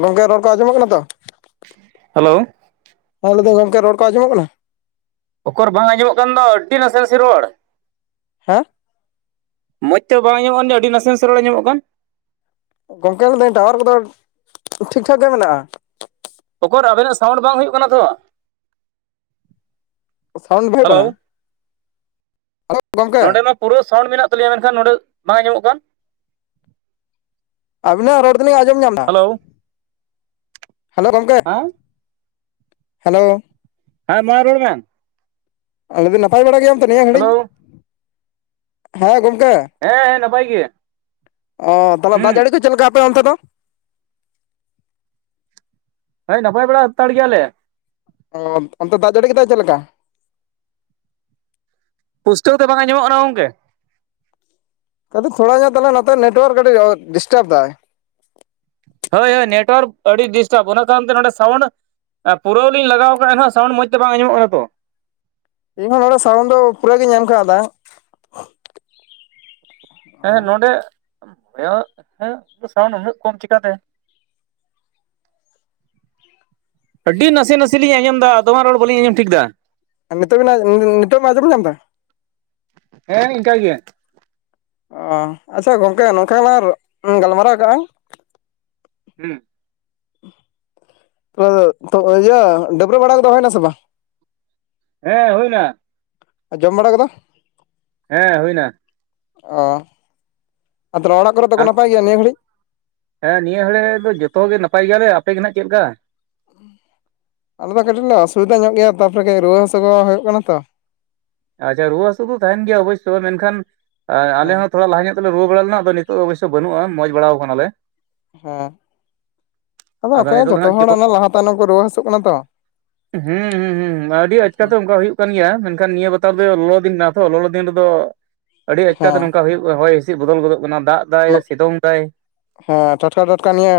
ᱜᱚᱝᱠᱮ ᱨᱚᱲ ᱠᱚ ᱟᱸᱡᱚᱢᱚᱜ ᱠᱟᱱᱟ ᱛᱚ ᱦᱮᱞᱳ ᱦᱮ ᱞᱟᱹᱭᱫᱟᱹᱧ ᱜᱚᱢᱠᱮ ᱨᱚᱲ ᱠᱚ ᱟᱸᱚᱢᱚᱜ ᱠᱟᱱᱟ ᱚᱠᱚᱨ ᱵᱟᱝ ᱟᱸᱡᱚᱢᱚᱜ ᱠᱟᱱ ᱫᱚ ᱟᱹᱻᱰᱤ ᱱᱟᱥᱮ ᱱᱟᱥᱮ ᱨᱚᱲ ᱦᱮᱸ ᱢᱚᱡᱽ ᱛᱮ ᱵᱟᱝ ᱟᱸᱧᱚᱜᱼᱟ ᱠᱟᱱ ᱛᱤᱧᱟ ᱟᱹᱰᱤ ᱱᱟᱥᱮ ᱱᱟᱥᱮ ᱨᱚᱲ ᱟᱸᱢᱚᱜ ᱠᱟᱱ ᱾ ᱜᱚᱝᱠᱮ ᱞᱮᱭᱫᱟᱹᱧ ᱴᱟᱣᱟᱨ ᱠᱚᱫᱚ ᱴᱷᱤᱠᱴᱷᱟᱠ ᱜᱮ ᱢᱮᱱᱟᱜᱼᱟ ᱾ ᱚᱠᱚᱨ ᱟᱵᱮᱱᱟᱜ ᱥᱟᱣᱩᱱᱰ ᱵᱟᱝ ᱦᱩᱭᱩᱜ ᱠᱟᱱᱟ ᱛᱚ ᱥᱟᱣᱩᱱᱰ ᱵᱟᱭ ᱦᱩᱭᱩᱜ ᱠᱟᱱᱟ ᱾ ᱱᱚᱸᱰᱮ ᱢᱟ ᱯᱩᱨᱟᱹ ᱥᱟᱣᱩᱱᱰ ᱢᱮᱱᱟᱜ ᱛᱟᱞᱤᱭᱟ ᱢᱮᱱᱠᱷᱟᱱ ᱱᱚᱸᱰᱮ ᱵᱟᱝ ᱟᱸᱡᱚᱢᱚᱜ ᱠᱟᱱ ᱟᱵᱤᱱᱟᱜ ᱨᱚᱲ ᱫᱚᱞᱤᱧ ᱟᱸᱡᱚᱢ ᱧᱟᱢᱫᱟ ᱦᱮᱞᱳ ᱦᱮᱞᱳ ᱜᱚᱢᱠᱮ ᱦᱮᱸ ᱦᱮᱞᱳ ᱦᱮᱸ ᱢᱟ ᱨᱚᱲ ᱢᱮ ᱞᱟᱹᱭ ᱫᱟᱧ ᱱᱟᱯᱟᱭ ᱵᱟᱲᱟ ᱜᱮᱭᱟᱢ ᱛᱚ ᱱᱤᱭᱟᱹ ᱜᱷᱟᱲᱤᱡ ᱦᱮᱞᱳ ᱦᱮᱸ ᱜᱚᱢᱠᱮ? ᱦᱮᱸ ᱦᱮᱸ ᱱᱟᱯᱟᱭ ᱜᱤᱭᱟᱧ ᱾ ᱚ ᱛᱟᱦᱚᱞᱮ ᱫᱟᱜ ᱡᱟᱹᱲᱤ ᱠᱚ ᱪᱮᱫ ᱞᱮᱠᱟ ᱟᱯᱮ ᱚᱱᱛᱮ ᱫᱚ ᱾ ᱦᱳᱭ ᱱᱟᱯᱟᱭ ᱵᱟᱲᱟ ᱦᱟᱛᱟᱲ ᱜᱮᱭᱟᱞᱮ ᱚ ᱚᱱᱛᱮ ᱫᱟᱜ ᱡᱟᱹᱲᱤ ᱠᱮᱫᱟᱭ ᱪᱮᱫ ᱞᱮᱠᱟ ᱾ ᱯᱩᱥᱴᱟᱹᱣ ᱛᱮ ᱵᱟᱝ ᱟᱸᱢᱚᱢᱚᱜ ᱠᱟᱱᱟ ᱜᱚᱝᱠᱮ ᱟᱫᱚ ᱛᱷᱟ ᱧᱚᱜ ᱛᱟᱦᱚᱞᱮ ᱱᱚᱛᱮ ᱱᱮᱴᱣᱟᱨᱠ ᱠᱟᱹᱴᱤᱡ ᱰᱤᱥᱴᱟᱵᱽ ᱫᱟᱭ ᱦᱳᱭ ᱦᱳᱭ ᱱᱮᱴᱣᱟᱨᱠ ᱟᱹᱰᱤ ᱰᱤᱥᱴᱟᱵ ᱚᱱᱟ ᱠᱟᱨᱚᱱ ᱛᱮ ᱱᱚᱰᱮ ᱥᱟᱣᱩᱱᱰ ᱯᱩᱨᱟᱹᱣ ᱞᱤᱧ ᱞᱟᱜᱟᱣᱟᱜᱼᱟ ᱮᱱᱦᱸᱥᱟᱣᱩᱱᱰ ᱢᱚᱸᱡᱽ ᱛᱮ ᱵᱟᱝ ᱟᱡᱟᱧᱚᱢᱚᱜ ᱠᱟᱱᱟ ᱛᱚ ᱤᱧ ᱦᱚᱸ ᱱᱚᱰᱮ ᱥᱟᱣᱩᱱ ᱫᱚ ᱯᱩᱨᱟᱹ ᱜᱤᱧ ᱮᱢ ᱠᱟᱶᱫᱟ ᱾ ᱦᱮᱸ ᱱᱚᱰᱮ ᱦᱮᱸ ᱥᱟᱩᱱᱰ ᱩᱱᱟᱹᱜ ᱠᱚᱢ ᱪᱤᱠᱟᱛᱮ [inaudible] ᱟᱹᱰᱤ ᱱᱟᱥᱮ ᱱᱟᱥᱮ ᱞᱤᱧ ᱟᱸᱡᱚᱢ ᱮᱫᱟ ᱫᱚᱢᱮ ᱨᱚᱲ ᱵᱟᱹᱞᱤᱧ ᱟᱸᱡᱚᱢ ᱴᱷᱤᱠ ᱫᱟ ᱾ ᱟᱨ ᱱᱤᱛᱚᱜ ᱵᱮᱱ ᱟᱡ ᱱᱤ ᱱᱤᱛᱚᱜ ᱵᱮ ᱢᱟᱸᱡᱟᱢ ᱧᱟᱢᱫᱟ? ᱦᱮᱸ ᱤᱝᱠᱟ ᱜᱮ᱾ ᱚᱻ ᱟᱪᱷᱟ ᱜᱚᱝᱠᱮ ᱱᱚᱝᱠᱟ ᱞᱟᱝ ᱜᱟᱞᱢᱟᱨᱟᱣ ᱠᱟᱜᱼᱟ᱾ ᱦᱩᱸ ᱛᱟᱦᱞᱮ ᱛᱚ ᱤᱭᱟᱹ ᱰᱟᱹᱵᱽᱨᱟᱹ ᱵᱟᱲᱟ ᱠᱚᱫᱚ ᱦᱚᱭᱱᱟ ᱥᱮ ᱵᱟᱝ? ᱦᱮᱸ ᱦᱩᱭᱱᱟ᱾ ᱡᱚᱢ ᱵᱟᱲᱟ ᱠᱚᱫᱚ? ᱦᱮᱸ ᱦᱩᱭᱱᱟ᱾ ᱚ ᱟᱨ ᱛᱟᱞᱮ ᱚᱲᱟᱜ ᱠᱚᱨᱮᱜ ᱫᱚᱠᱚ ᱟᱢ ᱱᱟᱯᱟᱭ ᱜᱮᱭᱟ ᱱᱤᱭᱟᱹ ᱜᱷᱟᱹᱲᱤᱡ? ᱦᱮᱸ ᱱᱤᱭᱟᱹ ᱦᱚᱲᱮ ᱫᱚ ᱡᱚᱛᱚ ᱜᱮ ᱱᱟᱯᱟᱭ ᱜᱮᱭᱟᱞᱮ ᱟᱯᱮᱜᱮ ᱱᱟᱦᱟᱜ ᱪᱮᱫᱮ ᱞᱮᱠᱟ? ᱟᱞᱮ ᱫᱚ ᱠᱟᱹᱴᱤᱡ ᱞᱮ ᱚᱥᱩᱵᱤᱫᱟ ᱧᱚᱜ ᱜᱮᱭᱟ, ᱛᱟᱯᱚᱨᱮ ᱠᱟᱹᱡ ᱨᱩᱣᱟᱹ ᱦᱟᱥᱩ ᱠᱚ ᱦᱩᱭᱩᱜ ᱠᱟᱱᱟ ᱛᱚ᱾ ᱟᱪᱪᱷᱟ ᱨᱩᱣᱟᱹ ᱦᱟᱥᱩ ᱫᱚ ᱛᱟᱦᱮᱱ ᱜᱮᱭᱟ ᱚᱵᱚᱥᱥᱳ ᱢᱮᱱᱠᱷᱟᱱ ᱟᱞᱮ ᱦᱮᱸ ᱦᱚᱸ ᱛᱷᱚᱲᱟ ᱞᱟᱦᱟ ᱧᱚᱜ ᱛᱚᱞᱮ ᱨᱩᱣᱟᱹ ᱵᱟᱲᱟ ᱞᱮᱱᱟ ᱟᱫᱚ ᱱᱤᱛᱚᱜ ᱫᱚ ᱚᱵᱚᱥᱳ ᱵᱟᱹᱱᱩᱜᱼᱟ, ᱢᱚᱡᱽ ᱵᱟᱲᱟᱣ ᱠᱟᱱᱟᱞᱮ᱾ ᱦᱮᱸ ᱟᱫᱚ ᱚᱝᱠᱟ ᱜᱮ ᱱᱤᱛᱚᱜ ᱫᱚ ᱡᱚᱛᱚ ᱦᱟᱸᱜ ᱦᱚᱲ ᱪᱮᱫ ᱚᱱᱟ ᱞᱟᱦᱟ ᱛᱟᱭᱱᱚᱢ ᱠᱚ ᱨᱩᱣᱟᱹ ᱦᱟᱹᱥᱩᱜ ᱠᱟᱱᱟ ᱛᱚ᱾ ᱦᱩᱸ ᱦᱩᱸ ᱦᱩᱸ ᱦᱩᱸ ᱟᱹᱰᱤ ᱟᱪᱠᱟ ᱫᱚ ᱚᱝᱠᱟ ᱦᱩᱭᱩᱜ ᱠᱟᱱ ᱜᱮᱭᱟ, ᱢᱮᱱᱠᱷᱟᱱ ᱱᱤᱭᱟᱹ ᱵᱟᱨ ᱛᱟᱨ ᱫᱚ ᱞᱚᱞᱚ ᱫᱤᱱ ᱠᱟᱱᱟ ᱛᱚ ᱞᱚᱞᱚ ᱫᱤᱱ ᱨᱮᱫᱚ ᱟᱹᱰᱤ ᱟᱪᱠᱟᱛᱮ ᱦᱮᱸ ᱱᱚᱝᱠᱟ ᱦᱩᱭᱩᱜ ᱦᱚᱭ ᱦᱤᱥᱤᱜ ᱵᱚᱫᱚᱞ ᱜᱚᱫᱚᱜ ᱠᱟᱱᱟ, ᱫᱟᱜ ᱫᱟᱜ ᱮᱭᱟ ᱥᱤᱛᱩᱝ ᱫᱟᱭ᱾ ᱦᱮᱸ ᱴᱟᱴᱠᱟ ᱴᱟᱴᱠᱟ ᱱᱤᱭᱮ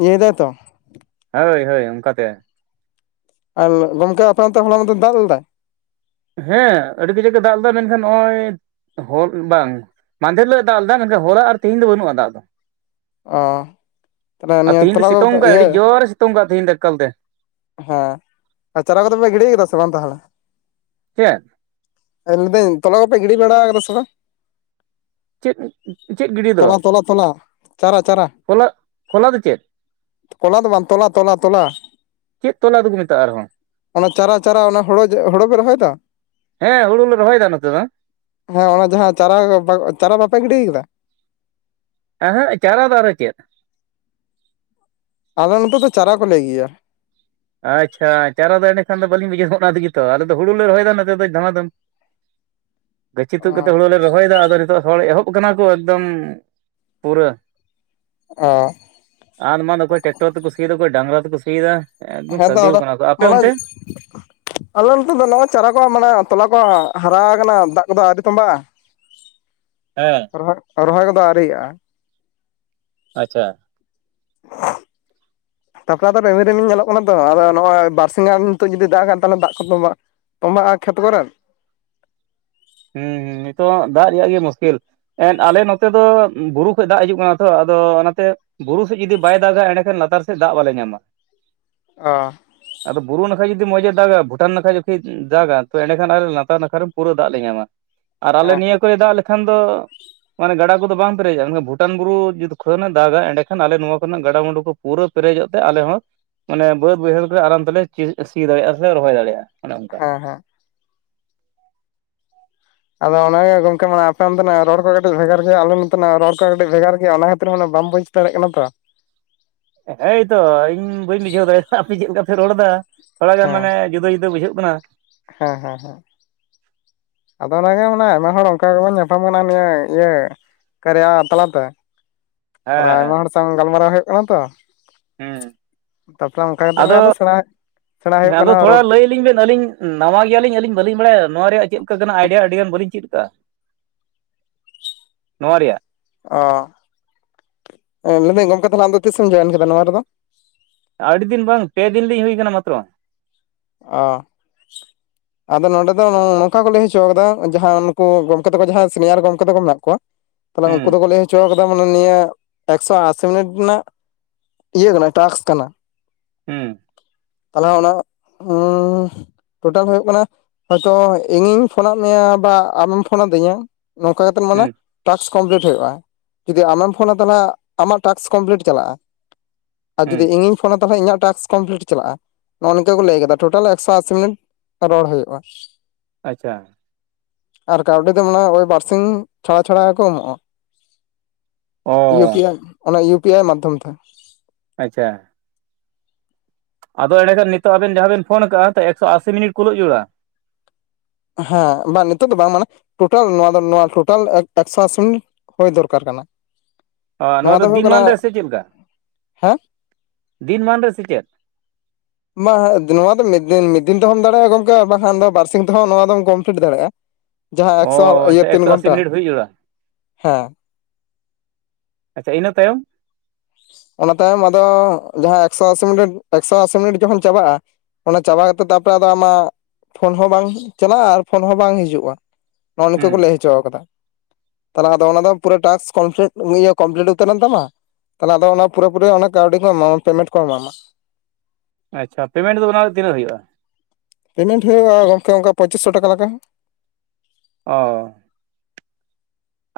ᱤᱭᱟᱹᱭ ᱫᱟᱭ ᱛᱚ᱾ ᱦᱳᱭ ᱦᱳᱭ ᱚᱝᱠᱟᱛᱮ ᱟᱞ ᱜᱚᱢᱠᱮ ᱟᱯᱮ ᱚᱱᱛᱮ ᱦᱚᱞᱟ ᱢᱟᱸᱫᱷᱮᱨ ᱫᱟᱜ ᱞᱮᱫᱟᱭ? ᱦᱮᱸ ᱟᱹᱰᱤ ᱠᱟᱡᱟᱜ ᱮ ᱫᱟᱜ ᱞᱮᱫᱟ, ᱢᱮᱱᱠᱷᱟᱱ ᱱᱚᱜᱼᱚᱭ ᱦᱚᱞ ᱵᱟᱝ᱾ ᱢᱟᱸᱫᱷᱮᱨ ᱦᱤᱞᱟᱹᱜ ᱮ ᱫᱟᱞ ᱮᱫᱟ, ᱢᱮᱱᱠᱷᱟᱱ ᱦᱚᱞᱟ ᱟᱨ ᱛᱮᱦᱮᱧ ᱫᱚ ᱵᱟᱹᱱᱩᱜᱼᱟ ᱫᱟᱜ ᱫᱚ᱾ ᱚ ᱛᱟᱦᱚᱞᱮ ᱟ ᱱᱤᱭᱟᱹ ᱛᱮᱤᱦᱤᱧ ᱫᱚ ᱛᱚᱞᱟ ᱠᱚ ᱥᱤᱛᱩᱝᱜ ᱠᱟᱜᱼᱟᱭ ᱤᱭᱟᱹ ᱟᱹᱰᱤ ᱡᱳᱨᱮ ᱥᱤᱛᱩᱝ ᱠᱟᱜᱼᱟ ᱛᱮᱦᱤᱧ ᱫᱚ ᱮᱠᱟᱞ ᱛᱮ ᱦᱮᱸ ᱟᱨ ᱪᱟᱨᱟ ᱠᱚᱫᱚ ᱯᱮ ᱜᱤᱰᱤ ᱠᱮᱫᱟ ᱥᱮ ᱵᱟᱝ ᱛᱟᱦᱚᱞᱮ? ᱪᱮᱜ? ᱦᱮᱸ ᱞᱟᱹᱭᱫᱟᱹᱧ ᱛᱚᱞᱟ ᱠᱚᱯᱮ ᱜᱤᱰᱤ ᱵᱟᱲᱟᱣ ᱠᱟᱫᱟ ᱥᱮ ᱵᱟᱝ? ᱪᱮᱫ ᱪᱮᱫ ᱜᱤᱰᱤ ᱫᱚ? ᱛᱚᱼᱛᱞᱟ [unintelligible] ᱪᱟᱨᱟ ᱪᱟᱨᱟ ᱡᱷᱚᱞᱟᱜ ᱠᱷᱚᱞᱟ ᱫᱚ ᱪᱮᱫ? ᱠᱚᱞᱟ ᱫᱚ ᱵᱟᱝ ᱛᱚᱞᱟ ᱛᱚᱞᱟ ᱛᱚᱞᱟ ᱪᱮᱫ ᱛᱚᱞᱟ ᱫᱚᱠᱚ ᱢᱮᱛᱟᱜᱼᱟ ᱟᱨᱦᱚᱸ? ᱚᱱᱟ ᱪᱟᱨᱟ ᱪᱟᱨᱟ ᱚᱱᱟ ᱡᱮ ᱦᱩᱲᱚ ᱦᱩᱲᱩ ᱯᱮ ᱨᱚᱦᱚᱭ ᱫᱚ? ᱦᱮᱸ ᱦᱩᱲᱩ ᱞᱮ ᱨᱚᱦᱚᱭᱫᱟ ᱱᱚᱛᱮ ᱫᱚ ᱦᱮᱸ ᱚᱱᱟ ᱡᱟᱦᱟᱸ ᱪᱟᱨᱟ ᱪᱟᱨᱟ ᱵᱟᱯᱮ ᱜᱤᱰᱤ ᱟᱠᱟᱫᱟ? ᱮᱸ ᱦᱮᱸᱜ ᱪᱟᱨᱟ ᱫᱚ ᱟᱨᱚ ᱪᱮᱫ? ᱟᱞᱮ ᱱᱚᱛᱮ ᱫᱚ ᱪᱟᱨᱟ ᱠᱚ ᱞᱟᱹᱭ ᱜᱮᱭᱟ᱾ ᱟᱪᱪᱷᱟ ᱪᱟᱨᱟ ᱫᱚ ᱮᱸᱰᱮᱠᱷᱟᱱ ᱫᱚ ᱵᱟᱹᱞᱤᱧ ᱵᱩᱡᱷᱣ ᱚᱱᱟ ᱛᱮᱜᱮ ᱛᱚ ᱟᱞᱮ ᱫᱚ ᱦᱩᱲᱩ ᱞᱮ ᱨᱚᱦᱚᱭᱫᱟ ᱱᱚᱛᱮ ᱫᱚ ᱫᱷᱟᱢᱟ ᱫᱷᱟᱹᱢ ᱜᱟᱹᱪᱷᱤ ᱛᱩᱜ ᱠᱟᱛᱮᱜ ᱚᱸ ᱦᱩᱲᱳ ᱞᱮ ᱨᱚᱦᱚᱭᱫᱟ ᱟᱫᱚ ᱱᱤᱛᱳᱜ ᱦᱚᱲ ᱮᱦᱚᱵ ᱠᱟᱱᱟ ᱠᱚ ᱮᱠᱫᱚᱢ ᱯᱩᱨᱟᱹ ᱚ ᱟᱸᱫᱽ ᱢᱟᱸᱫᱽ ᱚᱠᱚᱭ ᱴᱮᱠᱴᱚᱨᱨ ᱛᱮᱠᱚ ᱥᱤᱭ ᱫᱚ ᱚᱠᱚᱭ ᱰᱟᱝᱨᱟ ᱛᱮᱠᱚ ᱥᱤᱭᱮᱫᱟ᱾ ᱮᱠᱫᱚᱢ ᱦᱮᱸ ᱫᱚ ᱥᱟᱹᱨᱫᱤᱣ ᱟᱫᱚ ᱠᱟᱱᱟ ᱠᱚ ᱟᱯᱮ ᱢᱟᱱᱮ ᱚᱱᱛᱮ ᱟᱞᱮ ᱱᱚᱛᱮ ᱫᱚ ᱱᱚᱜᱼᱚᱭ ᱪᱟᱨᱟ ᱠᱚ ᱢᱟᱱᱮ ᱛᱚᱞᱟ ᱠᱚ ᱦᱟᱨᱟᱣ ᱟᱠᱟᱱᱟ ᱫᱟᱜ ᱠᱚᱫᱚ ᱟᱹᱣᱨᱤ ᱛᱚᱸᱵᱟᱜᱼᱟ᱾ ᱦᱮᱸ ᱨᱚᱦᱚᱭ ᱨᱚᱦᱚᱭ ᱠᱚᱫᱚ ᱟᱹᱣᱨᱤᱭᱟᱜᱼᱟ᱾ ᱟᱪᱪᱷᱟ [unintelligible] ᱛᱟᱯᱚᱨᱮ ᱟᱫᱚ ᱨᱮᱢᱤᱞ ᱨᱮᱢᱤᱧ ᱧᱮᱞᱚᱜ ᱠᱟᱱᱟ ᱛᱚ ᱟᱫᱚ ᱱᱚᱣᱟ ᱵᱟᱨᱥᱤᱟᱧ ᱜᱟᱱ ᱱᱤᱛᱚᱜ ᱡᱩᱫᱤ ᱫᱟᱜᱟ ᱛᱟᱦᱚᱞᱮ ᱫᱟᱜ ᱠᱚ ᱛᱚᱵᱟ ᱛᱚᱸᱵᱟᱜ-ᱟ ᱠᱷᱮᱛ ᱠᱚᱨᱮ ᱦᱩᱸ ᱦᱩᱸ ᱱᱤᱛᱚᱜ ᱫᱟᱜ ᱨᱮᱭᱟᱜ ᱜᱮ ᱢᱩᱥᱠᱤᱞ᱾ ᱮᱫ ᱟᱞᱮ ᱱᱚᱛᱮ ᱫᱚ ᱵᱩᱨᱩ ᱠᱷᱚᱡ ᱫᱟᱜ ᱦᱤᱡᱩᱜ ᱠᱟᱱᱟ ᱛᱚ ᱟᱫᱚ ᱚᱱᱟᱛᱮ᱾ ᱵᱩᱨᱩ ᱥᱮᱫ ᱡᱩᱫᱤ ᱵᱟᱭ ᱫᱟᱜᱟ ᱮᱸᱰᱮᱠᱷᱟᱱ ᱞᱟᱛᱟᱨ ᱥᱮᱫ ᱫᱟᱜ ᱵᱟᱞᱮ ᱧᱟᱢᱟ᱾ ᱚ ᱟᱫᱚ ᱵᱩᱨᱩ ᱱᱟᱠᱷᱟᱡ ᱡᱩᱫᱤ ᱢᱚᱸᱡ ᱮ ᱫᱟᱜᱟ ᱵᱷᱩᱴᱟᱱ ᱱᱟᱠᱷᱟ ᱡᱩᱫᱤ ᱫᱟᱜᱟ ᱛᱚ ᱮᱸᱰᱮᱠᱷᱟᱱ ᱟᱞᱮ ᱞᱟᱛᱟᱨ ᱱᱟᱠᱷᱟ ᱨᱮᱱ ᱯᱩᱨᱟᱹ ᱫᱟᱜ ᱞᱮ ᱧᱟᱢᱟ ᱾ ᱟᱨ ᱟᱞᱮ ᱦᱮᱸ ᱦᱮᱸ ᱱᱤᱭᱟᱹ ᱠᱚᱨᱮ ᱫᱟᱜ ᱞᱮᱠᱷᱟᱱ ᱫᱚ ᱢᱟᱱᱮ ᱜᱟᱰᱟ ᱠᱚᱫᱚ ᱵᱟᱝ ᱯᱮᱨᱮᱡᱟ ᱢᱮᱠᱷᱟᱱ ᱵᱷᱩᱴᱟᱱ ᱵᱩᱨᱩ ᱡᱩᱫᱤ ᱠᱷᱚᱱᱮ ᱫᱟᱜᱟ ᱮᱸᱰᱮᱠᱷᱟᱱ ᱟᱞᱮ ᱱᱚᱣᱟ ᱠᱚᱨᱮᱱᱟᱜ ᱜᱟᱰᱟᱼᱢᱩᱰᱩ ᱠᱚ ᱯᱩᱨᱟᱹ ᱯᱮᱨᱮᱡᱚᱜ ᱛᱮ ᱟᱞᱮ ᱦᱚᱸ ᱢᱟᱱᱮ ᱵᱟᱹᱫ ᱵᱟᱹᱭᱦᱟᱹᱲ ᱠᱚᱨᱮ ᱟᱨᱟᱢ ᱛᱮᱞᱮ ᱥᱤ ᱫᱟᱲᱮᱭᱟᱜᱼᱟ ᱥᱮ ᱞᱮ ᱨᱚᱦᱚᱭ ᱫᱟᱲᱮᱭᱟᱜᱼᱟ᱾ ᱚᱱᱮ ᱚᱱᱠᱟ ᱦᱮᱸ ᱦᱮᱸ ᱟᱫᱚ ᱚᱱᱟᱜᱮ ᱜᱚᱝᱠᱮ ᱢᱟ ᱟᱯᱮ ᱚᱱᱛᱮᱱᱟᱜ ᱨᱚᱲ ᱠᱚ ᱠᱟᱹᱴᱤᱡ ᱵᱷᱮᱜᱟᱨ ᱜᱮᱭᱟ ᱟᱞᱮ ᱱᱚᱛᱮᱱᱟᱜ ᱨᱚᱲ ᱠᱚ ᱠᱟᱹᱴᱤᱡ ᱵᱷᱮᱜᱟᱨ ᱜᱮᱭᱟ ᱚᱱᱟ ᱠᱷᱟᱹᱛᱤᱨ ᱢᱟᱱᱮ ᱵᱟᱢ ᱵᱩᱡᱽ ᱫᱟᱲᱮᱜ ᱠᱟᱱᱟ ᱛᱚ ᱮᱭ ᱛᱚ ᱤᱧ ᱵᱟᱹᱧ ᱵᱩᱡᱷᱟᱹᱣ ᱫᱟᱲᱮᱭᱟᱛᱟ ᱟᱯᱮ ᱪᱮᱫ ᱞᱤᱠᱟ ᱯᱮ ᱨᱚᱲ ᱮᱫᱟ᱾ ᱛᱷᱚᱲᱟ ᱜᱟᱱ ᱢᱟᱱᱮ ᱡᱩᱫᱟᱹ ᱡᱩᱫᱟᱹ ᱵᱩᱡᱷᱟᱹᱜ ᱠᱟᱱᱟ᱾ ᱦᱮᱸ ᱦᱮᱸ ᱦᱮᱸ ᱟᱫᱚ ᱚᱱᱟ ᱜᱮ ᱢᱟᱱᱮ ᱟᱭᱢᱟ ᱦᱚᱲ ᱚᱱᱠᱟ ᱜᱮᱵᱚᱱ ᱧᱟᱯᱟᱢ ᱠᱟᱱᱟ ᱱᱤᱭᱟᱹ ᱤᱭᱟᱹ ᱠᱟᱨᱭᱟ ᱛᱟᱞᱟᱛᱮ ᱦᱮᱸ ᱛᱟᱦᱞᱮ ᱟᱭᱢᱟ ᱦᱮᱸ ᱦᱚᱲ ᱥᱟᱶ ᱜᱟᱞᱢᱟᱨᱟᱣ ᱦᱩᱭᱩᱜ ᱠᱟᱱᱟ ᱛᱚ᱾ ᱦᱮᱸ ᱛᱟᱨᱯᱚᱨᱮ ᱚᱱᱠᱟ ᱠᱟᱛᱮᱜ ᱜᱮ ᱟᱫᱚ ᱥᱮᱬᱟ ᱥᱮᱬᱟ ᱦᱮᱸ ᱦᱩᱭᱩᱜ ᱟᱫᱚ ᱠᱟᱱᱟ ᱛᱷᱚᱲᱟ ᱨᱚᱲ ᱞᱟᱹᱭ ᱟᱹᱞᱤᱧ ᱵᱮᱱ ᱟᱹᱞᱤᱧ᱾ ᱱᱟᱣᱟ ᱜᱤᱭᱟ ᱞᱤᱧ ᱟᱹᱞᱤᱧ ᱵᱟᱹᱞᱤᱧ ᱵᱟᱲᱟᱭᱟ ᱱᱚᱣᱟ ᱨᱮᱭᱟᱜ ᱪᱮᱫ ᱠᱟ ᱠᱟᱱᱟ ᱟᱭᱰᱤᱭᱟ ᱟᱹᱰᱤ ᱜᱟᱱ ᱵᱟᱹᱞᱤᱧ ᱪᱮᱫ ᱠᱟᱜ-ᱟ᱾ ᱱᱚᱣᱟ ᱨᱮᱭᱟᱜ ᱚ ᱢᱮᱱ ᱮᱫᱟᱹᱧ ᱜᱚᱢᱠᱮ ᱛᱟᱦᱚᱞᱮ ᱟᱢᱫᱚ ᱛᱤᱥᱮᱢ ᱡᱚᱭᱮᱱ ᱠᱮᱫᱟ ᱱᱚᱣᱟ ᱨᱮᱫᱚ ᱟᱰᱤ ᱫᱤᱱ ᱵᱟᱝ ᱯᱮ ᱫᱤᱱ ᱞᱤᱧ ᱦᱩᱭ ᱟᱠᱟᱱᱟ ᱢᱟᱛᱨᱚ᱾ ᱚ [unintelligible] ᱟᱫᱚ ᱱᱚᱰᱮ ᱫᱚ ᱱᱚᱝᱠᱟ ᱠᱚ ᱞᱟᱹᱭ ᱦᱚᱪᱚ ᱠᱟᱫᱟ ᱡᱟᱦᱟᱸ ᱱᱠᱩ ᱜᱚᱢᱠᱮ ᱛᱟᱠᱚ ᱡᱟᱦᱟᱸᱭ ᱥᱤᱱᱤᱭᱟᱨ ᱜᱚᱢᱠᱮ ᱛᱟᱠᱚ ᱢᱮᱱᱟᱜ ᱠᱚᱣᱟ᱾ ᱛᱟᱦᱞᱮ ᱦᱩᱸ ᱩᱱᱠᱩ ᱫᱚᱠᱚ ᱞᱟᱹᱭ ᱦᱚᱪᱚᱣ ᱱᱤᱭᱟᱹ ᱮᱠᱥᱚ ᱟᱥᱤ ᱢᱤᱱᱤᱴ ᱨᱮᱱᱟᱜ ᱤᱭᱟᱹ ᱠᱟᱱᱟ ᱴᱟᱠᱥ ᱠᱟᱱᱟ᱾ ᱦᱩᱸ ᱛᱟᱞᱦᱮ ᱚᱱᱟ [unintelligible] ᱴᱳᱴᱟᱞ ᱦᱩᱭᱩᱜ ᱠᱟᱱᱟ ᱦᱚᱭᱛᱳ ᱤᱧᱤᱧ ᱯᱷᱳᱱᱟᱫ ᱢᱮᱭᱟ ᱵᱟ ᱟᱢᱮᱢ ᱯᱷᱳᱱᱟᱫᱤᱧᱟ ᱱᱚᱝᱠᱟ ᱠᱟᱛᱮᱫ ᱢᱟᱱᱮ ᱦᱩᱸ ᱴᱟᱠᱥ ᱠᱚᱢᱯᱤᱞᱤᱴ ᱦᱩᱭᱩᱜᱼᱟ ᱡᱩᱫᱤ ᱟᱢᱮᱢ ᱯᱷᱳᱱᱟ ᱛᱟᱦᱚᱞᱮ ᱟᱢᱟᱜ ᱴᱟᱠᱥ ᱠᱚᱢᱯᱤᱞᱤᱴ ᱪᱟᱞᱟᱜᱼᱟ᱾ ᱟᱨ ᱦᱩᱸ ᱡᱩᱫ ᱤᱧᱤᱧ ᱯᱷᱳᱱᱟ ᱛᱟᱦᱮ ᱤᱧᱟᱜ ᱴᱟᱥᱠ ᱠᱚᱢᱯᱞᱤᱴ ᱪᱟᱞᱟᱜᱼᱟ᱾ ᱱᱚᱜᱼᱚ ᱞᱟᱹᱭ ᱠᱟᱫᱟ ᱴᱳᱴᱟᱞ ᱮᱠᱥᱚ ᱟᱥᱤ ᱢᱤᱱᱤᱴ ᱨᱚᱲ ᱦᱩᱭᱩᱜᱼᱟ᱾ ᱟᱪᱪᱷᱟ ᱟᱨ ᱠᱟᱣᱰᱤ ᱫᱚ ᱢᱚᱱᱮ ᱦᱚᱭ ᱳᱭ ᱵᱟᱨᱥᱤᱧ ᱪᱷᱟᱲᱟ ᱪᱷᱟᱲᱟ ᱜᱮᱠᱚ ᱮᱢᱚᱜᱼᱟ᱾ ᱚ ᱤᱭᱩ ᱯᱤ ᱟᱭ ᱚᱱᱟ ᱤᱭᱩ ᱯᱤ ᱟᱭ ᱢᱟᱫᱽᱫᱷᱚᱢ ᱛᱮ᱾ ᱟᱪᱪᱷᱟ ᱟᱫᱚ ᱮᱸᱰᱮᱠᱷᱟᱱ ᱱᱤᱛᱚᱜ ᱟᱵᱮᱱ ᱡᱟᱦᱟᱸ ᱵᱮᱱ ᱯᱷᱳᱱ ᱟᱠᱟᱜ- ᱟ ᱥᱮ ᱮᱠᱥᱚ ᱟᱥᱤ ᱢᱤᱱᱤᱴ ᱠᱩᱞᱟᱹᱜ ᱡᱟᱹᱲᱩᱲᱟ᱾ ᱦᱮᱸ ᱵᱟᱝ ᱱᱤᱛᱚᱜ ᱫᱚ ᱵᱟᱝ ᱢᱟᱱᱮ ᱴᱳᱴᱟᱞ ᱱᱚᱣᱟ ᱫᱚ ᱱᱚᱣᱟ ᱴᱳᱴᱟᱞ ᱮᱠᱥᱚ ᱟᱥᱤ ᱦᱩᱭ ᱫᱚᱨᱠᱟᱨ ᱠᱟᱱᱟ᱾ ᱱᱚᱣᱟ ᱫᱚ ᱫᱤᱱ ᱢᱟᱱ ᱨᱮ ᱥᱮ ᱪᱮᱫ ᱞᱮᱠᱟ ᱦᱮᱸ ᱫᱤᱱ ᱢᱟᱱ ᱨᱮ ᱥᱮᱪᱮᱫ ᱱᱚᱣᱟ ᱫᱚ ᱢᱤᱫ ᱫᱤᱱ ᱢᱤᱫ ᱫᱤᱱ ᱛᱮᱦᱚᱸᱢ ᱫᱟᱲᱮᱭᱟᱜ-ᱟ ᱜᱚᱢᱠᱮ ᱵᱟᱝ ᱠᱷᱟᱱ ᱫᱚ ᱵᱟᱨ ᱥᱤᱧ ᱛᱮᱦᱚᱸ ᱱᱚᱣᱟ ᱫᱚᱢ ᱠᱚᱢᱯᱤᱞᱤᱴ ᱫᱟᱲᱮᱭᱟᱜ-ᱟ᱾ ᱚ ᱟᱪᱪᱷᱟ ᱮᱠᱥᱚ ᱟᱥᱤ ᱢᱤᱱᱤᱴ ᱦᱩᱭ ᱡᱟᱹᱲᱩᱲᱟᱹ ᱦᱮᱸ ᱟᱪᱪᱷᱟ ᱤᱱᱟᱹ ᱛᱟᱭᱚᱢ ᱚᱱᱟ ᱛᱟᱭᱚᱢ ᱟᱫᱚ ᱡᱟᱦᱟᱸ ᱮᱠᱥᱚ ᱟᱥᱤ ᱢᱤᱱᱤᱴ ᱮᱠᱥᱚ ᱟᱥᱤ ᱢᱤᱱᱤᱴ ᱡᱚᱠᱷᱚᱱ ᱪᱟᱵᱟᱜᱼᱟ᱾ ᱚᱱᱟ ᱪᱟᱵᱟ ᱠᱟᱛᱮᱫ ᱟᱢᱟᱜ ᱯᱷᱳᱱ ᱦᱚᱸ ᱵᱟᱝ ᱪᱟᱞᱟᱜᱼᱟ, ᱟᱨ ᱯᱷᱳᱱ ᱦᱚᱸ ᱵᱟᱝ ᱦᱤᱡᱩᱜᱼᱟ᱾ ᱱᱚᱜ ᱱᱚᱝᱠᱟ ᱦᱩᱸ ᱠᱚ ᱞᱟᱹᱭ ᱦᱚᱪᱚ ᱠᱟᱫᱟ᱾ ᱛᱟᱦᱮ ᱟᱫᱚ ᱚᱱᱟ ᱯᱩᱨᱟᱹ ᱴᱟᱠᱥ ᱠᱚᱢᱯᱞᱤ ᱠᱚᱢᱯᱞᱤᱴ ᱩᱛᱟᱹᱨᱮᱱ ᱛᱟᱢᱟ ᱛᱟᱞᱮ ᱟᱫᱚ ᱚᱱᱟ ᱯᱩᱨᱟᱹ ᱯᱩᱨᱤᱟᱱᱮ ᱠᱟᱹᱣᱰᱤ ᱧᱟᱢᱟᱭ ᱯᱮᱢᱮᱴ ᱠᱚ ᱮᱢᱟᱢᱟ ᱟᱪᱪᱷᱟ ᱯᱮᱢᱮᱱᱴ ᱫᱚ ᱚᱱᱟ ᱨᱮ ᱛᱤᱱᱟᱹᱜ ᱦᱩᱭᱩᱜ-ᱟ ᱯᱮᱢᱮᱱᱴ ᱦᱩᱭᱩᱜ-ᱟ ᱜᱚᱢᱠᱮ ᱚᱝᱠᱟ ᱯᱚᱸᱪᱤᱥ ᱥᱚ ᱴᱟᱠᱟ ᱞᱮᱠᱟ᱾ ᱚ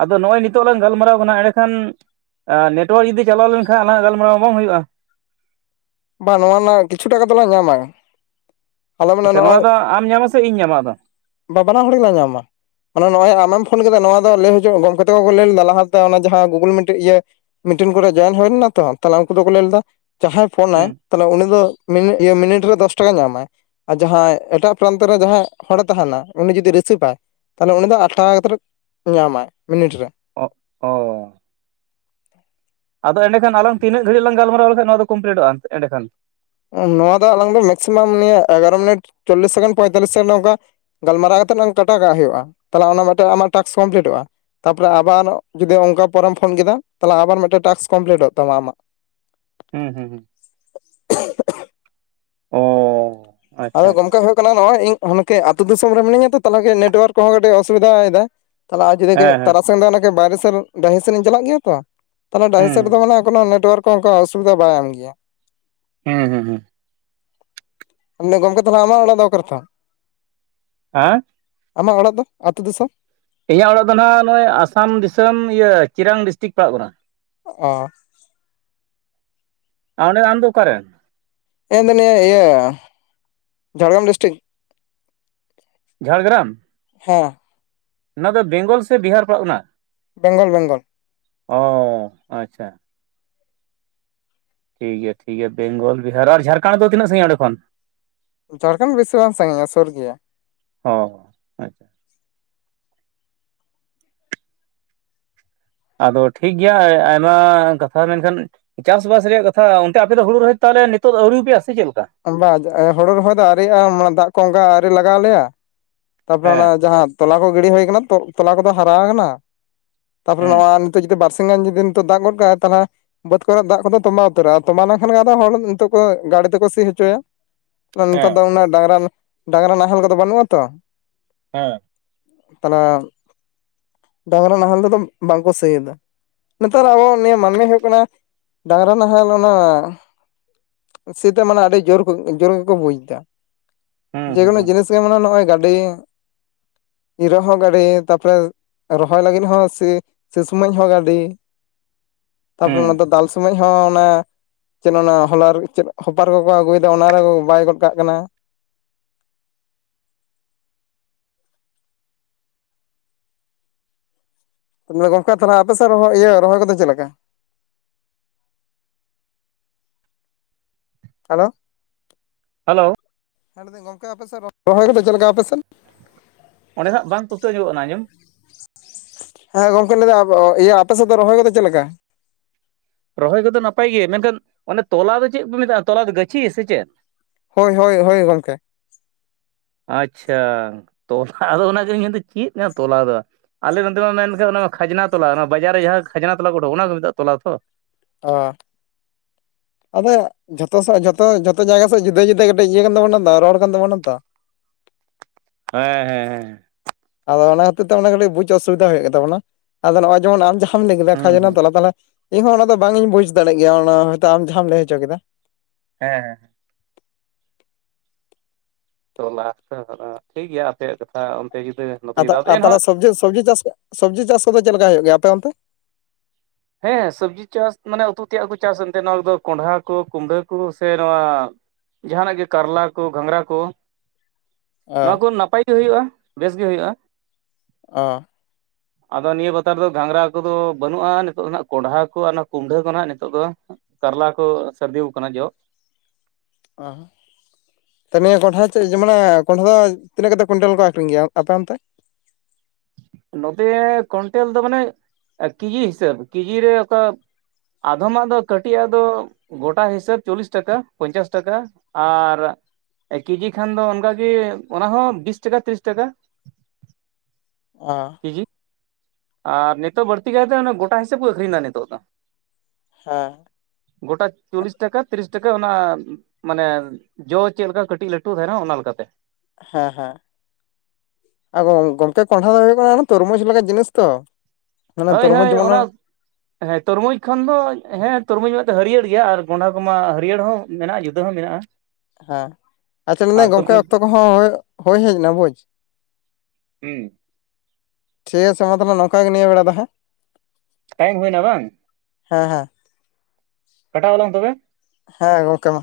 ᱟᱫᱚ ᱱᱚᱜ-ᱚᱭ ᱱᱤᱛᱚᱜ ᱞᱟᱝ ᱜᱟᱞᱢᱟᱨᱟᱣ ᱠᱟᱱᱟ ᱮᱸᱰᱮᱠᱷᱟᱱ ᱟᱨ ᱱᱮᱴᱣᱟᱨᱠ ᱡᱩᱫᱤ ᱪᱟᱞᱟᱣ ᱞᱮᱱᱠᱷᱟᱱ ᱟᱞᱟᱝᱟᱜ ᱜᱟᱞᱢᱟᱨᱟᱣ ᱵᱟᱝ ᱦᱩᱭᱩᱜ-ᱟ ᱵᱟᱝ ᱱᱟᱣᱟ ᱨᱮᱱᱟᱜ ᱠᱤᱪᱷᱩ ᱴᱟᱜ ᱠᱚᱫᱚᱞᱟᱝ ᱧᱟᱢᱟᱭ ᱟᱪᱪᱷᱟ ᱱᱚᱣᱟ ᱫᱚ ᱟᱢ ᱧᱟᱢᱟ ᱥᱮ ᱤᱧ ᱧᱟᱢᱟ ᱟᱫᱚ ᱵᱟ ᱵᱟᱱᱟ ᱦᱚᱲᱞᱟᱝ ᱧᱟᱢᱟ ᱦᱚᱞᱟ ᱱᱚᱜ ᱚᱭ ᱟᱢᱮᱢ ᱯᱷᱳᱱ ᱠᱮᱫᱟ ᱱᱚᱣᱟ ᱫᱚ ᱞᱟᱹᱭ ᱦᱚᱪᱚᱭᱮᱫ ᱜᱚᱢᱠᱮ ᱛᱟᱠᱚ ᱞᱟᱹᱭ ᱞᱮᱫᱟ ᱞᱟᱦᱟᱛᱮ ᱚᱱᱟ ᱡᱟᱦᱟᱸ ᱜᱩᱜᱩᱞ ᱢᱤᱴ ᱤᱭᱟᱹ ᱢᱤᱴᱮᱱ ᱠᱚᱨᱮ ᱡᱚᱭᱮᱱ ᱦᱩᱭ ᱞᱮᱱᱟ ᱛᱚ ᱛᱟᱞᱦᱮ ᱩᱱᱠᱩ ᱫᱚᱠᱚ ᱞᱟᱹᱭ ᱞᱮᱫᱟ ᱡᱟᱦᱟᱸᱭ ᱯᱷᱳᱱᱟᱭ ᱦᱩᱸ ᱩᱱᱤ ᱫᱚ ᱢᱤᱱᱤᱴ ᱨᱮ ᱫᱚᱥ ᱴᱟᱠᱟ ᱧᱟᱢᱟᱭ ᱾ ᱟᱨ ᱡᱟᱦᱟᱸᱭ ᱮᱴᱟᱜ ᱯᱨᱟᱱᱛᱚ ᱨᱮ ᱡᱟᱦᱟᱸᱭ ᱦᱚᱲᱮ ᱛᱟᱦᱮᱱᱟ ᱩᱱᱤ ᱡᱩᱫᱤ ᱨᱤᱥᱤᱯᱟᱭ ᱛᱟᱞᱮ ᱩᱱᱤ ᱫᱚ ᱟᱴᱴᱟ ᱠᱟᱛᱮ ᱧᱟᱢᱟᱭ ᱢᱤᱱᱤᱴ ᱨᱮ‍᱾ ᱚᱜ ᱦᱚ ᱟᱫᱚ ᱮᱸᱰᱮᱠᱷᱟᱱ ᱟᱝ ᱛᱤᱱᱟᱹᱜ ᱜᱟᱹᱲᱤᱡ ᱞᱟᱝ ᱜᱟᱞᱢᱟᱨᱟᱣ ᱞᱮᱫᱟ ᱚᱱᱟ ᱫᱚ ᱠᱚᱢᱯᱞᱤᱴᱚᱜ-ᱟ ᱮᱰᱮᱠᱷᱟᱱ ᱱᱚᱣᱟ ᱫᱚ ᱟᱞᱟᱝ ᱫᱚ ᱢᱮᱠᱥᱤᱢᱟᱢ ᱱᱤᱭᱟᱹ ᱮᱜᱟᱨᱳ ᱢᱤᱱᱤᱴ ᱪᱚᱞᱞᱤᱥ ᱥᱮᱠᱮᱱᱰ ᱯᱚᱸᱭᱛᱟᱞᱞᱤᱥ ᱥᱮᱠᱮᱱᱰ ᱱᱚᱝᱠᱟ ᱜᱟᱞᱢᱟᱨᱟᱜ ᱠᱟᱛᱮ ᱞᱟᱝ ᱠᱟᱴᱚᱜᱟᱜ ᱦᱤᱭᱳᱜ-ᱟ ᱛᱟᱞᱮ ᱚᱱᱟ ᱢᱟᱛᱚ ᱟᱢᱟᱜ ᱴᱟᱠᱥ ᱠᱚᱢᱯᱞᱤᱴᱚᱜ-ᱟ ᱛᱟᱯᱚᱨᱮ ᱟᱵᱟᱨ ᱡᱩᱫᱤ ᱚᱱᱠᱟ ᱯᱚᱨᱮᱢ ᱯᱷᱳᱱ ᱠᱮᱫᱟ ᱛᱟᱞᱮ ᱟᱵᱟᱨ ᱢᱤᱫᱴᱟᱝ ᱴᱟᱠᱥ ᱠᱚᱢᱯᱞᱤᱴᱚᱜ ᱛᱟᱢᱟ ᱟᱢᱟᱜ ᱦᱩᱸ ᱦᱩᱸ ᱦᱩᱸ ᱚ ᱟᱪᱪᱷᱟ ᱟᱫᱚ ᱟᱪᱪᱷᱟ ᱜᱚᱢᱠᱮ ᱦᱩᱭᱩᱜ ᱠᱟᱱᱟ ᱱᱚᱜ-ᱚᱭ ᱤᱧ ᱤᱱᱠᱟᱹ ᱟᱛᱩ ᱫᱤᱥᱚᱢ ᱨᱮ ᱢᱤᱱᱟᱹᱧᱟ ᱛᱚ ᱛᱟᱞᱦᱮ ᱠᱟᱡ ᱱᱮᱴᱣᱟᱨᱠ ᱠᱚᱦᱚᱸ ᱚᱥᱩᱵᱤᱫᱟᱭ ᱫᱟᱭ ᱛᱟᱞᱮ ᱟᱡᱩᱲᱟᱹ ᱜᱮ ᱦᱮᱸ ᱦᱮᱸ ᱛᱟᱨᱟᱥᱤᱧ ᱫᱚ ᱵᱟᱭᱨᱮ ᱥᱮᱱ ᱰᱟᱹᱦᱤ ᱥᱮᱱᱤᱧ ᱪᱟᱞᱟᱜ ᱜᱮᱭᱟ ᱛᱚ ᱛᱟᱞᱮ ᱰᱟᱦᱤ ᱦᱩᱸ ᱥᱮᱫ ᱨᱮᱫᱚ ᱢᱟᱱᱮ ᱠᱚᱱᱚ ᱱᱮᱴᱳᱣᱟᱨᱠ ᱠᱚ ᱚᱱᱠᱟ ᱚᱥᱩᱵᱤᱫᱟ ᱵᱟᱝ ᱜᱮᱭᱟ ᱦᱮᱸ ᱦᱮᱸ ᱦᱮᱸ ᱟᱢᱫᱚ ᱜᱚᱢᱠᱮ ᱛᱟᱞᱮ ᱟᱢᱟᱜ ᱚᱲᱟᱜ ᱫᱚ ᱚᱠᱟᱨᱮ ᱛᱟᱢ? ᱦᱮᱸ ᱟᱢᱟᱜ ᱚᱲᱟᱜ ᱫᱚ ᱟᱹᱛᱩ ᱫᱤᱥᱚᱢ ᱤᱧᱟᱹᱜ ᱚᱲᱟᱜ ᱫᱚ ᱱᱟᱜ ᱚᱱᱮ ᱟᱥᱟᱢ ᱫᱤᱥᱚᱢ ᱤᱭᱟᱹ ᱪᱤᱨᱟᱝ ᱰᱤᱥᱴᱤᱠ ᱯᱟᱲᱟᱜ ᱠᱟᱱᱟ᱾ ᱚ ᱚᱸᱰᱮ ᱟᱢ ᱫᱚ ᱚᱠᱟᱨᱮᱱ ᱮ ᱢᱟᱱᱮ ᱤᱭᱟᱹ ᱡᱷᱟᱲᱜᱟᱢ ᱰᱤᱥᱴᱤᱠ ᱡᱷᱟᱲᱜᱨᱟᱢ ᱦᱮᱸ ᱚᱱᱟ ᱫᱚ ᱵᱮᱝᱜᱚᱞ ᱥᱮ ᱵᱤᱦᱟᱨ ᱯᱟᱲᱟᱜ ᱠᱟᱱᱟ ᱵᱮᱝᱜᱚᱞ ᱵᱮᱝᱜᱚᱞ ᱚᱻ ᱟᱪᱪᱷᱟ ᱴᱷᱤ ᱜᱮᱭᱟ ᱴᱷᱤ ᱜᱮᱭᱟ ᱵᱮᱝᱜᱚᱞ ᱵᱤᱦᱟᱨ ᱟᱨ ᱡᱷᱟᱨᱠᱟᱱᱰ ᱫᱚ ᱛᱤᱱᱟᱹᱜ ᱥᱟᱹᱤᱧᱟ ᱚᱸᱰᱮ ᱠᱷᱚᱱ ᱡᱷᱟᱲᱠᱷᱚᱱᱰ ᱵᱮᱥᱤ ᱵᱟᱝ ᱥᱟᱹᱜᱤᱧᱟ ᱥᱳᱨ ᱜᱮᱭᱟ ᱚ ᱟᱪᱪᱷᱟ ᱟᱫᱚ ᱴᱷᱤᱠ ᱜᱮᱭᱟ ᱟᱭᱢᱟ ᱠᱟᱛᱷᱟ ᱢᱮᱱᱠᱷᱟᱱ ᱪᱟᱥᱵᱟᱥ ᱨᱮᱭᱟᱜ ᱠᱟᱛᱷᱟ ᱚᱱᱛᱮ ᱟᱯᱮ ᱫᱚ ᱦᱩᱲᱩ ᱨᱚᱦᱚᱭ ᱛᱟᱦᱞᱮ ᱱᱤᱛᱚᱜ ᱫᱚ ᱟᱹᱣᱨᱤᱯᱮᱭᱟ ᱥᱮ ᱪᱮᱫ ᱞᱮᱠᱟ ᱵᱟᱛ ᱦᱳᱲᱩ ᱨᱚᱦᱚᱭ ᱫᱚ ᱟᱣᱨᱤᱭᱟᱜ-ᱟ ᱫᱟᱜ ᱠᱚ ᱚᱝᱠᱟ ᱟᱨᱤ ᱞᱟᱜᱟᱣ ᱟᱞᱮᱭᱟ ᱛᱟᱯᱚᱨ ᱦᱮᱸ ᱚᱱᱟ ᱡᱟᱦᱟᱸ ᱛᱚᱞᱟ ᱠᱚ ᱜᱤᱰᱤ ᱦᱩᱭ ᱠᱟᱱᱟ ᱛᱚᱞᱟ ᱠᱚᱫᱚ ᱦᱟᱨᱟᱣ ᱠᱟᱱᱟ ᱛᱟᱯᱚᱨᱮ ᱦᱮᱸ ᱱᱟᱱ ᱛᱮ ᱡᱩᱫᱤ ᱵᱟᱨ ᱥᱤᱧ ᱜᱟᱱ ᱡᱩᱫᱤ ᱫᱟᱜ ᱜᱚᱫ ᱠᱟᱜᱟᱭ ᱛᱦᱞᱮ ᱵᱟᱹᱫᱽ ᱠᱚᱨᱮ ᱫᱟᱜ ᱠᱚᱫᱚ ᱛᱚᱵᱟ ᱩᱛᱟᱹᱨᱚᱜ-ᱟ ᱛᱚᱵᱟ ᱞᱮᱱᱠᱷᱟᱱ ᱜᱮ ᱟᱫᱚ ᱦᱚᱲ ᱱᱤᱛᱚᱜ ᱠᱚ ᱜᱟᱹᱰᱤ ᱛᱮᱠᱚ ᱥᱤ ᱪᱚᱭᱟ ᱱᱮᱛᱟᱨ ᱦᱮᱸ ᱫᱚ ᱚᱱᱟ ᱰᱟᱝᱨᱟ ᱰᱟᱝᱨᱟ ᱱᱟᱦᱮᱞ ᱠᱚᱫᱚ ᱵᱟᱹᱱᱩᱜ ᱟᱛᱚ ᱦᱮᱸ ᱛᱟᱦᱞᱮ ᱰᱟᱝᱨᱟ ᱱᱟᱦᱮᱞ ᱛᱮᱫᱚ ᱵᱟᱝᱠᱚ ᱥᱤᱭᱫᱟ ᱱᱮᱛᱟᱨ ᱟᱵᱚ ᱱᱤᱭᱟᱹ ᱢᱟᱹᱱᱢᱤ ᱦᱩᱭᱩᱜ ᱠᱟᱱᱟ ᱰᱟᱝᱨᱟ ᱱᱟᱦᱮᱞ ᱚᱱᱮ ᱥᱤᱛᱚ ᱢᱟᱱᱮ ᱟᱹᱰᱤ ᱡᱳᱨ ᱡᱳᱨ ᱜᱮᱠᱚ ᱵᱩᱡ ᱮᱫᱟ ᱦᱩᱸ ᱦᱩᱸ ᱡᱮᱠᱳᱱᱳ ᱦᱩᱸ ᱡᱤᱱᱤᱥ ᱢᱟᱱᱮ ᱱᱚᱜᱼᱚᱭ ᱜᱟᱹᱰᱤ ᱤᱨᱟᱹᱜ ᱦᱚᱸ ᱜᱟᱹᱰᱤ ᱛᱟᱯᱚᱨᱮ ᱨᱚᱦᱚᱭ ᱞᱟᱹᱜᱤᱫ ᱦᱚᱸ ᱥᱮ ᱥᱤ ᱥᱚᱢᱚᱭ ᱦᱚᱸ ᱜᱟᱹᱰᱤ [inaudible] ᱛᱟᱯᱚᱨᱮ ᱚᱱᱟ ᱦᱩᱸ ᱫᱚ ᱫᱟᱞ ᱥᱚᱢᱚᱭ ᱦᱚᱸ ᱚᱱᱟ ᱪᱮᱫ ᱚᱱᱟ ᱦᱚᱞᱟᱨ ᱪᱮᱫ ᱦᱚᱯᱟᱨ ᱠᱚᱠᱚ ᱟᱹᱜᱩᱭᱟ ᱚᱱᱟ ᱨᱮ ᱵᱟᱭ ᱜᱚᱫ ᱠᱟᱜ ᱠᱟᱱᱟ ᱛᱟᱦᱚᱞᱮ ᱜᱚᱢᱠᱮ ᱟᱯᱮ ᱥᱮᱫ ᱤᱭᱟᱹ ᱨᱚᱦᱚᱭ ᱠᱚᱫᱚ ᱪᱮᱫ ᱞᱮᱠᱟ ᱦᱮᱞᱳ ᱦᱮᱞᱳ ᱦᱮᱸ ᱞᱟ. ᱭᱫᱟᱹᱧ ᱜᱚᱢᱠᱮ ᱟᱯᱮᱥᱮᱫ ᱨᱚᱦᱚᱭ ᱠᱚᱫᱚ ᱪᱮᱫ ᱞᱮᱠᱟ ᱟᱯᱮᱥᱮᱫ ᱚᱸᱰᱮᱱᱟᱜ ᱵᱟᱝ ᱯᱩᱥᱴᱟᱹᱣ ᱧᱚᱜᱚᱜ ᱠᱟᱱᱟ ᱟᱡᱚᱢ ᱦᱮᱸ ᱜᱚᱝᱠᱮ ᱞᱟᱹᱭᱫᱟ ᱤᱭᱟᱹ ᱟᱯᱮ ᱥᱮᱫ ᱫᱚ ᱨᱚᱦᱚᱭ ᱠᱚᱫᱚ ᱪᱮᱫ ᱞᱮᱠᱟ ᱨᱚᱦᱚᱭ ᱠᱚᱫᱚ ᱱᱟᱯᱟᱭ ᱜᱮ ᱢᱮᱱᱠᱷᱟᱱ ᱚᱱᱮ ᱛᱚᱞᱟ ᱫᱚ ᱪᱮᱫ ᱯᱮ ᱢᱮᱛᱟᱜᱼᱟ ᱛᱚᱞᱟ ᱫᱚ ᱜᱟᱹᱪᱷᱤ ᱥᱮ ᱪᱮᱫ ᱦᱳᱭ ᱦᱳᱭ ᱦᱳᱭ ᱜᱚᱢᱠᱮ ᱟᱪᱪᱷᱟ ᱛᱚᱞᱟ ᱟᱫᱚ ᱚᱱᱟ ᱜᱤᱧ ᱢᱮᱱᱫᱟ ᱪᱮᱫ ᱠᱟᱱᱟ ᱛᱚᱞᱟ ᱫᱚ ᱟᱞᱮ ᱱᱚᱛᱮ ᱢᱟ ᱢᱮᱱᱠᱷᱟᱱ ᱚᱱᱟ ᱠᱷᱟᱡᱽᱱᱟ ᱛᱚᱞᱟ ᱚᱱᱟ ᱵᱟᱡᱟᱨ ᱨᱮ ᱡᱟᱦᱟᱸ ᱠᱷᱟᱡᱽᱱᱟ ᱛᱚᱞᱟ ᱩᱰᱩᱠ ᱚᱱᱟ ᱠᱚ ᱢᱮᱛᱟᱜ ᱛᱚᱞᱟ ᱛᱚ ᱚ ᱟᱫᱚ ᱡᱷᱚᱛᱚ ᱥᱮᱫ ᱡᱷᱚᱛᱚ ᱡᱚᱛᱚ ᱡᱟᱭᱜᱟ ᱥᱮᱫ ᱡᱩᱫᱟᱹ ᱡᱩᱫᱟᱹ ᱠᱟᱹᱴᱤᱡ ᱤᱭᱟᱹ ᱠᱟᱱ ᱛᱟᱵᱚᱱᱟ ᱨᱚᱲ ᱠᱟᱱ ᱛᱵᱚᱱᱟ ᱛᱚ ᱦᱮᱸ ᱦᱮᱸ ᱦᱮᱸ ᱟᱫᱚ ᱚᱱᱟ ᱠᱷᱟᱹᱛᱤᱨ ᱛᱮ ᱠᱟᱹᱴᱤᱡ ᱵᱩᱡᱽ ᱚᱥᱩᱵᱤᱫᱟ ᱦᱩᱭᱩᱜ ᱛᱟᱵᱚᱱᱟ ᱱᱚᱜᱚᱭ ᱡᱮᱢᱚᱱ ᱟᱢ ᱡᱟ ᱞᱟᱹᱭ ᱠᱮᱫᱟ ᱦᱩᱸ ᱦᱩᱸ ᱠᱷᱟᱡᱱᱟ ᱛᱚᱞᱟ ᱛᱟᱦᱚᱞᱮ ᱤᱧᱦᱚᱸ ᱚᱱᱟ ᱫᱚ ᱵᱟᱝ ᱤᱧ ᱵᱩᱡᱽ ᱫᱟᱲᱮᱭᱟᱜ ᱜᱮᱭᱟ ᱚᱱᱟ ᱦᱚᱭᱛᱚ ᱟᱢ ᱡᱟᱦᱟᱸᱢ ᱞᱟᱹᱭ ᱦᱚᱪᱚ ᱠᱮᱫᱟ ᱦᱮᱸ ᱦᱮᱸ ᱛᱚᱞᱟ ᱴᱷᱤᱠ ᱜᱮᱭᱟ ᱟᱯᱮᱭᱟᱜ ᱠᱟᱛᱷᱟ ᱚᱱᱛᱮ ᱡᱩᱫᱟᱹ ᱱᱚᱛᱮ ᱟᱫᱚ ᱡᱩᱫᱟᱹ ᱟᱫᱚ ᱮᱱᱦᱚᱸ ᱛᱟᱦᱚᱞᱮ ᱥᱚᱵᱡᱤ ᱥᱚᱵᱡᱤ ᱪᱟᱥ ᱥᱚᱵᱡᱤ ᱪᱟᱥ ᱠᱚᱫᱚ ᱪᱮᱫ ᱞᱮᱠᱟ ᱦᱩᱭᱩᱜ ᱜᱮᱭᱟ ᱟᱯᱮ ᱚᱱᱛᱮ ᱦᱮᱸ ᱥᱚᱵᱽᱡᱤ ᱪᱟᱥ ᱢᱟᱱᱮ ᱩᱛᱩ ᱛᱮᱭᱟᱜ ᱠᱚ ᱪᱟᱥ ᱮᱱᱛᱮ ᱫᱚ ᱱᱚᱣᱟᱫᱚ ᱠᱚᱸᱰᱷᱟ ᱠᱚ ᱠᱩᱢᱰᱲᱟᱹ ᱠᱚ ᱥᱮ ᱱᱚᱣᱟ ᱡᱟᱦᱟᱸᱱᱟᱜ ᱜᱮ ᱠᱟᱨᱞᱟ ᱠᱚ ᱜᱷᱟᱸᱜᱽᱨᱟ ᱠᱚ ᱚ ᱱᱚᱣᱟ ᱠᱚ ᱱᱟᱯᱟᱭ ᱜᱮ ᱦᱩᱭᱩᱜᱼᱟ ᱵᱮᱥ ᱜᱮ ᱦᱩᱭᱩᱜᱼᱟ ᱚ ᱟᱫᱚ ᱱᱤᱭᱟᱹ ᱵᱟᱛᱟᱨ ᱫᱚ ᱜᱷᱟᱸᱜᱽᱨᱟ ᱠᱚᱫᱚ ᱵᱟᱹᱱᱩᱜ ᱟᱱ ᱱᱤᱛᱚᱜ ᱫᱚ ᱱᱟᱜ ᱠᱚᱸᱰᱷᱟ ᱠᱚ ᱟᱨ ᱚᱱᱟ ᱠᱩᱢᱰᱟᱹ ᱠᱚᱦᱱᱟᱜ ᱱᱤᱛᱚᱜ ᱫᱚ ᱠᱟᱨᱞᱟ ᱠᱚ ᱥᱟᱨᱫᱤ ᱟᱠᱟᱱᱟ ᱡᱚᱜᱽ ᱟᱨ ᱛᱟᱦᱞᱮ ᱱᱤᱭᱟᱹ ᱠᱚᱸᱰᱷᱟ ᱪᱮᱫ ᱡᱮ ᱠᱚᱸᱰᱷᱟ ᱫᱚ ᱛᱤᱱᱟᱹᱜ ᱠᱟᱛᱮ ᱠᱩᱭᱱᱴᱟᱞ ᱠᱚ ᱟᱹᱠᱷᱨᱤᱧ ᱜᱮᱭᱟ ᱟᱯᱮ ᱚᱱᱛᱮ ᱱᱚᱛᱮ ᱠᱚᱱᱴᱮᱞ ᱫᱚ ᱢᱟᱱᱮ ᱠᱮᱡᱤ ᱦᱤᱥᱟᱹᱵ ᱠᱮᱡᱤ ᱨᱮ ᱚᱠᱟ ᱟᱫᱚᱢᱟᱜ ᱫᱚ ᱠᱟᱹᱴᱤᱡ ᱟᱜ ᱫᱚ ᱜᱚᱴᱟ ᱦᱤᱥᱟᱹᱵ ᱪᱚᱞᱞᱤᱥ ᱴᱟᱠᱟ ᱯᱚᱧᱪᱟᱥ ᱴᱟᱠᱟ ᱟᱨ ᱮ ᱠᱮᱡᱤ ᱠᱷᱟᱱ ᱫᱚ ᱚᱱᱠᱟᱜ ᱜᱮ ᱚᱱᱟ ᱦᱚᱸ ᱵᱤᱥ ᱴᱟᱠᱟ ᱛᱤᱨᱤᱥ ᱴᱟᱠᱟ [unintelligible] ᱠᱮᱡᱤ ᱟᱨ ᱱᱤᱛᱚᱜ ᱵᱟᱹᱲᱛᱤ ᱠᱟᱭᱛᱮ ᱜᱚᱴᱟ ᱦᱤᱥᱟᱹᱵ ᱠᱚ ᱟᱠᱷᱨᱤᱧ ᱮᱫᱟ ᱱᱤᱛᱚᱜ ᱫᱚ ᱦᱮᱸ ᱜᱚᱴᱟ ᱪᱚᱞᱞᱤᱥ ᱴᱟᱠᱟ ᱛᱤᱨᱤᱥ ᱴᱟᱠᱟ ᱚᱱᱟ ᱢᱟᱱᱮ ᱡᱚ ᱪᱮᱫ ᱞᱮᱠᱟ ᱠᱟᱹᱴᱤᱡ ᱞᱟᱹᱴᱩ ᱫᱟᱨᱟ ᱚᱱᱟ ᱞᱮᱠᱟᱛᱮ ᱦᱮᱸ ᱦᱮᱸ ᱟᱨ ᱜᱚᱝᱠᱮ ᱠᱚᱱᱰᱷᱟ ᱫᱚ ᱦᱩᱭᱩᱜ ᱠᱟᱱᱟ ᱛᱚᱨᱢᱩᱡᱽ ᱞᱟᱜᱟᱜ ᱡᱤᱱᱤᱥ ᱛᱚ ᱢᱟᱱᱮ ᱦᱳᱭ ᱛᱚᱨᱢᱩᱡᱽ ᱦᱳᱭ ᱡᱮᱢᱚᱱ ᱚᱱᱟ ᱦᱮᱸ ᱛᱚᱨᱢᱩᱡᱽ ᱠᱷᱚᱱ ᱫᱚ ᱦᱮᱸ ᱛᱚᱨᱢᱩᱡᱽ ᱢᱮ ᱫᱚ ᱦᱟᱹᱨᱭᱟᱹᱲ ᱜᱮᱭᱟ ᱟᱨ ᱠᱟᱸᱰᱷᱟ ᱠᱚᱢᱟ ᱦᱟᱹᱨᱭᱟᱹᱲ ᱦᱚᱸ ᱢᱮᱱᱟᱜᱼᱟ ᱜᱮᱫᱚ ᱢᱮᱱᱟᱜᱼᱟ ᱦᱮᱸ ᱟᱪᱪᱷᱟ ᱟᱨ ᱢᱮᱱᱮ ᱜᱚᱝᱠᱮ ᱛᱚᱨᱢᱩᱡᱽ ᱚᱠᱛᱚ ᱠᱚᱦᱚᱸ ᱦᱳᱭ ᱦᱮᱡ ᱮᱱᱟ ᱵᱩᱡᱽ ᱦᱩᱸ ᱴᱷᱤᱠ ᱜᱮᱭᱟ ᱥᱚᱢᱟᱛᱚᱜ ᱱᱚᱝᱠᱟ ᱜᱮ ᱱᱤᱭᱟᱹ ᱵᱮᱲᱟ ᱫᱚ ᱦᱟᱸᱜ ᱴᱟᱭᱤᱢ ᱦᱩᱭ ᱮᱱᱟ ᱵᱟᱝ ᱦᱮᱸ ᱦᱮᱸ ᱠᱟᱴᱟᱣᱣᱟᱞᱟᱝ ᱛᱚᱵᱮ ᱦᱮᱸ ᱦᱮᱸ ᱜᱚᱝᱠᱮ ᱢᱟ